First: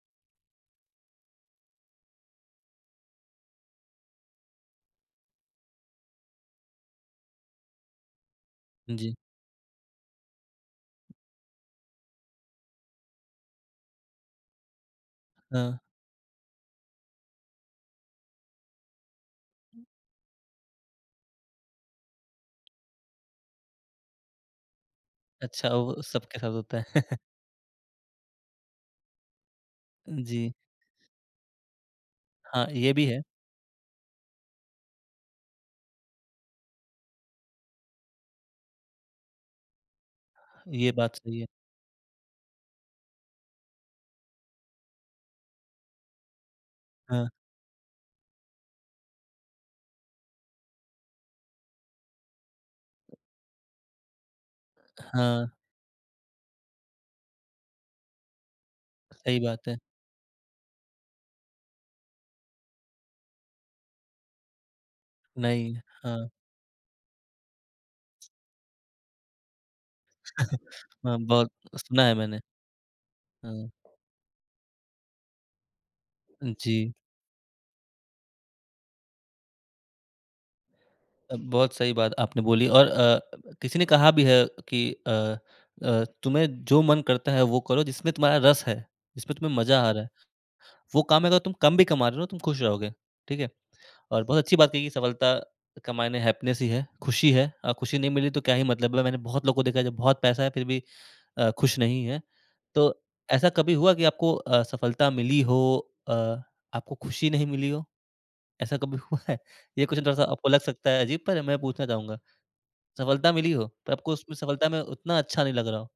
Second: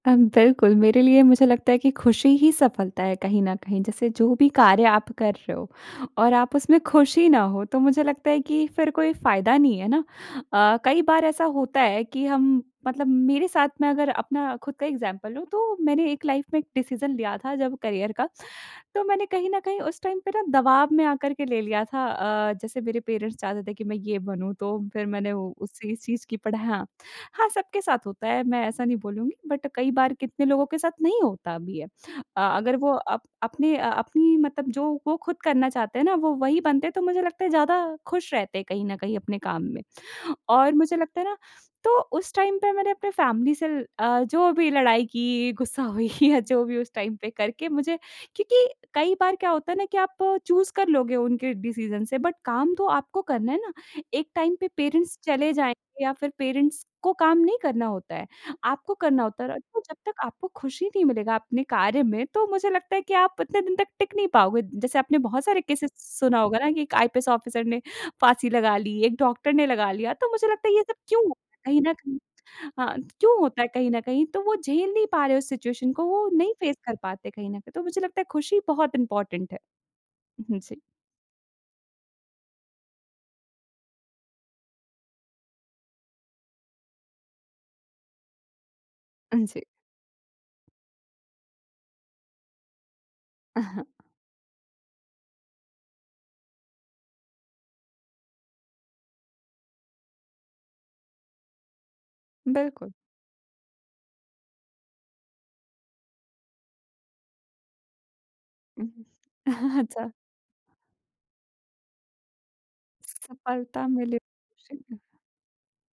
अम, बिल्कुल मेरे लिए मुझे लगता है कि ख़ुशी ही सफलता है कहीं न कहीं जैसे जो भी कार्य आप कर रहे हो और आप उसमें ख़ुश ही ना हो, तो मुझे लगता है कि फिर कोई जी। फ़ायदा नहीं है ना। अ, कई बार ऐसा होता है कि हम मतलब मेरे साथ में अगर अपना खुद का एग्ज़ाम्पल लूँ, तो हाँ। मैंने एक लाइफ़ में एक डिसीजन लिया था जब करियर का, तो मैंने कहीं न कहीं उस टाइम पे ना दबाव में आकर के ले लिया था। अ, जैसे मेरे पेरेंट्स चाहते थे कि मैं ये बनूँ, तो फिर मैंने उ अच्छा, उस सी वो चीज़ की सबके साथ पढ़ा होता हाँ, है। हाँ सबके साथ होता है, मैं ऐसा नहीं बोलूँगी बट कई बार कितने जी। लोगों के साथ नहीं होता भी है। अ, हाँ, अगर वो ये भी है। अप अपने अ, अपनी मतलब जो वो खुद करना चाहते हैं ना, वो वही बनते हैं, तो मुझे लगता है ज़्यादा ख़ुश रहते हैं कहीं न कहीं अपने काम में। और ये मुझे बात लगता है तो ना सही है। तो उस टाइम पे मैंने अपने फैमिली से ल अ, जो भी लड़ाई की, गुस्सा हुई या जो भी उस टाइम पे हाँ। करके मुझे क्योंकि कई बार क्या होता है ना कि आप चूज़ कर लोगे उनके डिसीजन से बट काम तो आपको करना है ना। एक टाइम पे पेरेंट्स चले हाँ। जाएँगे या फिर पेरेंट्स को काम नहीं करना होता है। आपको करना सही होता है र बात है। जब तक आपको खुशी नहीं मिलेगा अपने कार्य में, तो मुझे लगता है कि आप इतने दिन तक टिक नहीं पाओगे। जैसे आपने बहुत सारे नहीं, केसेज़ हाँ। सुना होगा ना, कि एक आईपीएस ऑफ़िसर ने फ़ाँसी लगा ली, एक डॉक्टर ने लगा लिया, तो मुझे लगता है ये सब हाँ, क्यों? बहुत कहीं न सुना है कहीं मैंने। हाँ, क्यों होता है हुँ। कहीं न कहीं तो वो झेल नहीं पा रहे उस सिचुएशन को वो अ, नहीं फेस जी। कर पाते कहीं न कहीं, तो मुझे लगता है खुशी बहुत इम्पॉर्टैंट है। हुँ, हुँ, जी। अ, बहुत सही बात आपने बोली और अ, किसी ने कहा भी है कि अ अ, तुम्हें जो मन करता है वो करो जिसमे तुम्हारा रस है, जिसमे हाँ तुम्हें जी। मज़ा आ रहा है। वो काम में अगर तुम कम भी कमा रहे हो ना, तुम ख़ुश रहोगे, ठीक है? और बहुत अच्छी बात की सफलता का मायने हैप्पीनेस ही है, ख़ुशी है। अ, खुशी नहीं मिली तो क्या ही मतलब ल मैंने बहुत लोगों को देखा है जो बहुत पैसा है फिर भी अ, ख़ुश नहीं है। तो बिल्कुल। ऐसा कभी हुआ कि आपको अ, सफलता मिली हो अ, आपको ख़ुशी नहीं मिली हो? ऐसा उ, कभी हुँ। हुआ है? ये क्वेस्चन अच्छा। थोड़ा-सा आपको लग सकता है अज़ीब पर मैं पूछना चाहूँगा। सफलता मिली हो सफलता पर आपको मिले उसमें सफलता में [unintelligible] उतना अच्छा नहीं लग रहा हो?